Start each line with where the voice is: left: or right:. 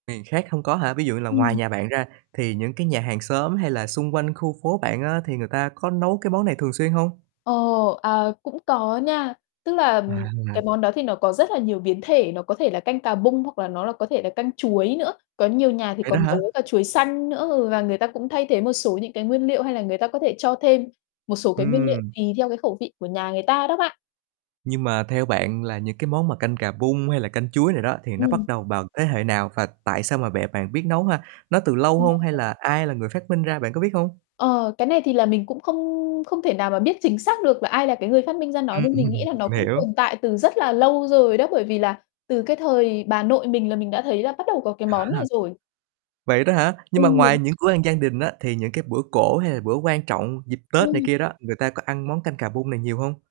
right: Miền khác hông có hả? Ví dụ như là ngoài
left: Ừm.
right: nhà bạn ra thì những cái nhà hàng xóm, hay là xung quanh khu phố bạn á thì người ta có nấu cái món này thường xuyên hông?
left: Ồ, à, cũng có nha. Tức là
right: À.
left: cái món đó thì nó có rất là nhiều biến thể, nó có thể là canh cà bung hoặc là nó là có thể là canh chuối nữa. Có nhiều nhà thì
right: Vậy đó
left: còn
right: hả?
left: nấu cả chuối xanh nữa, ừ, và người ta cũng thay thế một số những cái nguyên liệu, hay là người ta có thể cho thêm một số cái nguyên liệu
right: Ừm.
left: tùy theo cái khẩu vị của nhà người ta đó bạn.
right: Nhưng mà theo bạn là những cái món mà canh cà bung, hay là canh chuối này đó thì nó
left: Ừm.
right: bắt đầu vào thế hệ nào và tại sao mà bẹ bạn biết nấu ha? Nó từ lâu hông, hay
left: [unintelligible]
right: là ai là người phát minh ra, bạn có biết hông?
left: Ờ, cái này thì là mình cũng không không thể nào mà biết chính xác được là ai là cái người phát minh ra nó,
right: Ừm.
left: nhưng mình nghĩ là nó
right: Mình
left: cũng
right: hiểu.
left: tồn tại từ rất là lâu rồi đó, bởi vì là từ cái thời bà nội mình là mình đã thấy là bắt đầu có cái
right: À
left: món này
right: ha.
left: rồi.
right: Vậy đó hả? Nhưng mà
left: Ừm.
right: ngoài những bữa ăn gian đình á thì những cái bữa cỗ, hay là bữa quan trọng dịp Tết này
left: Ừm.
right: kia đó, người ta có ăn món canh cà bung này nhiều hông?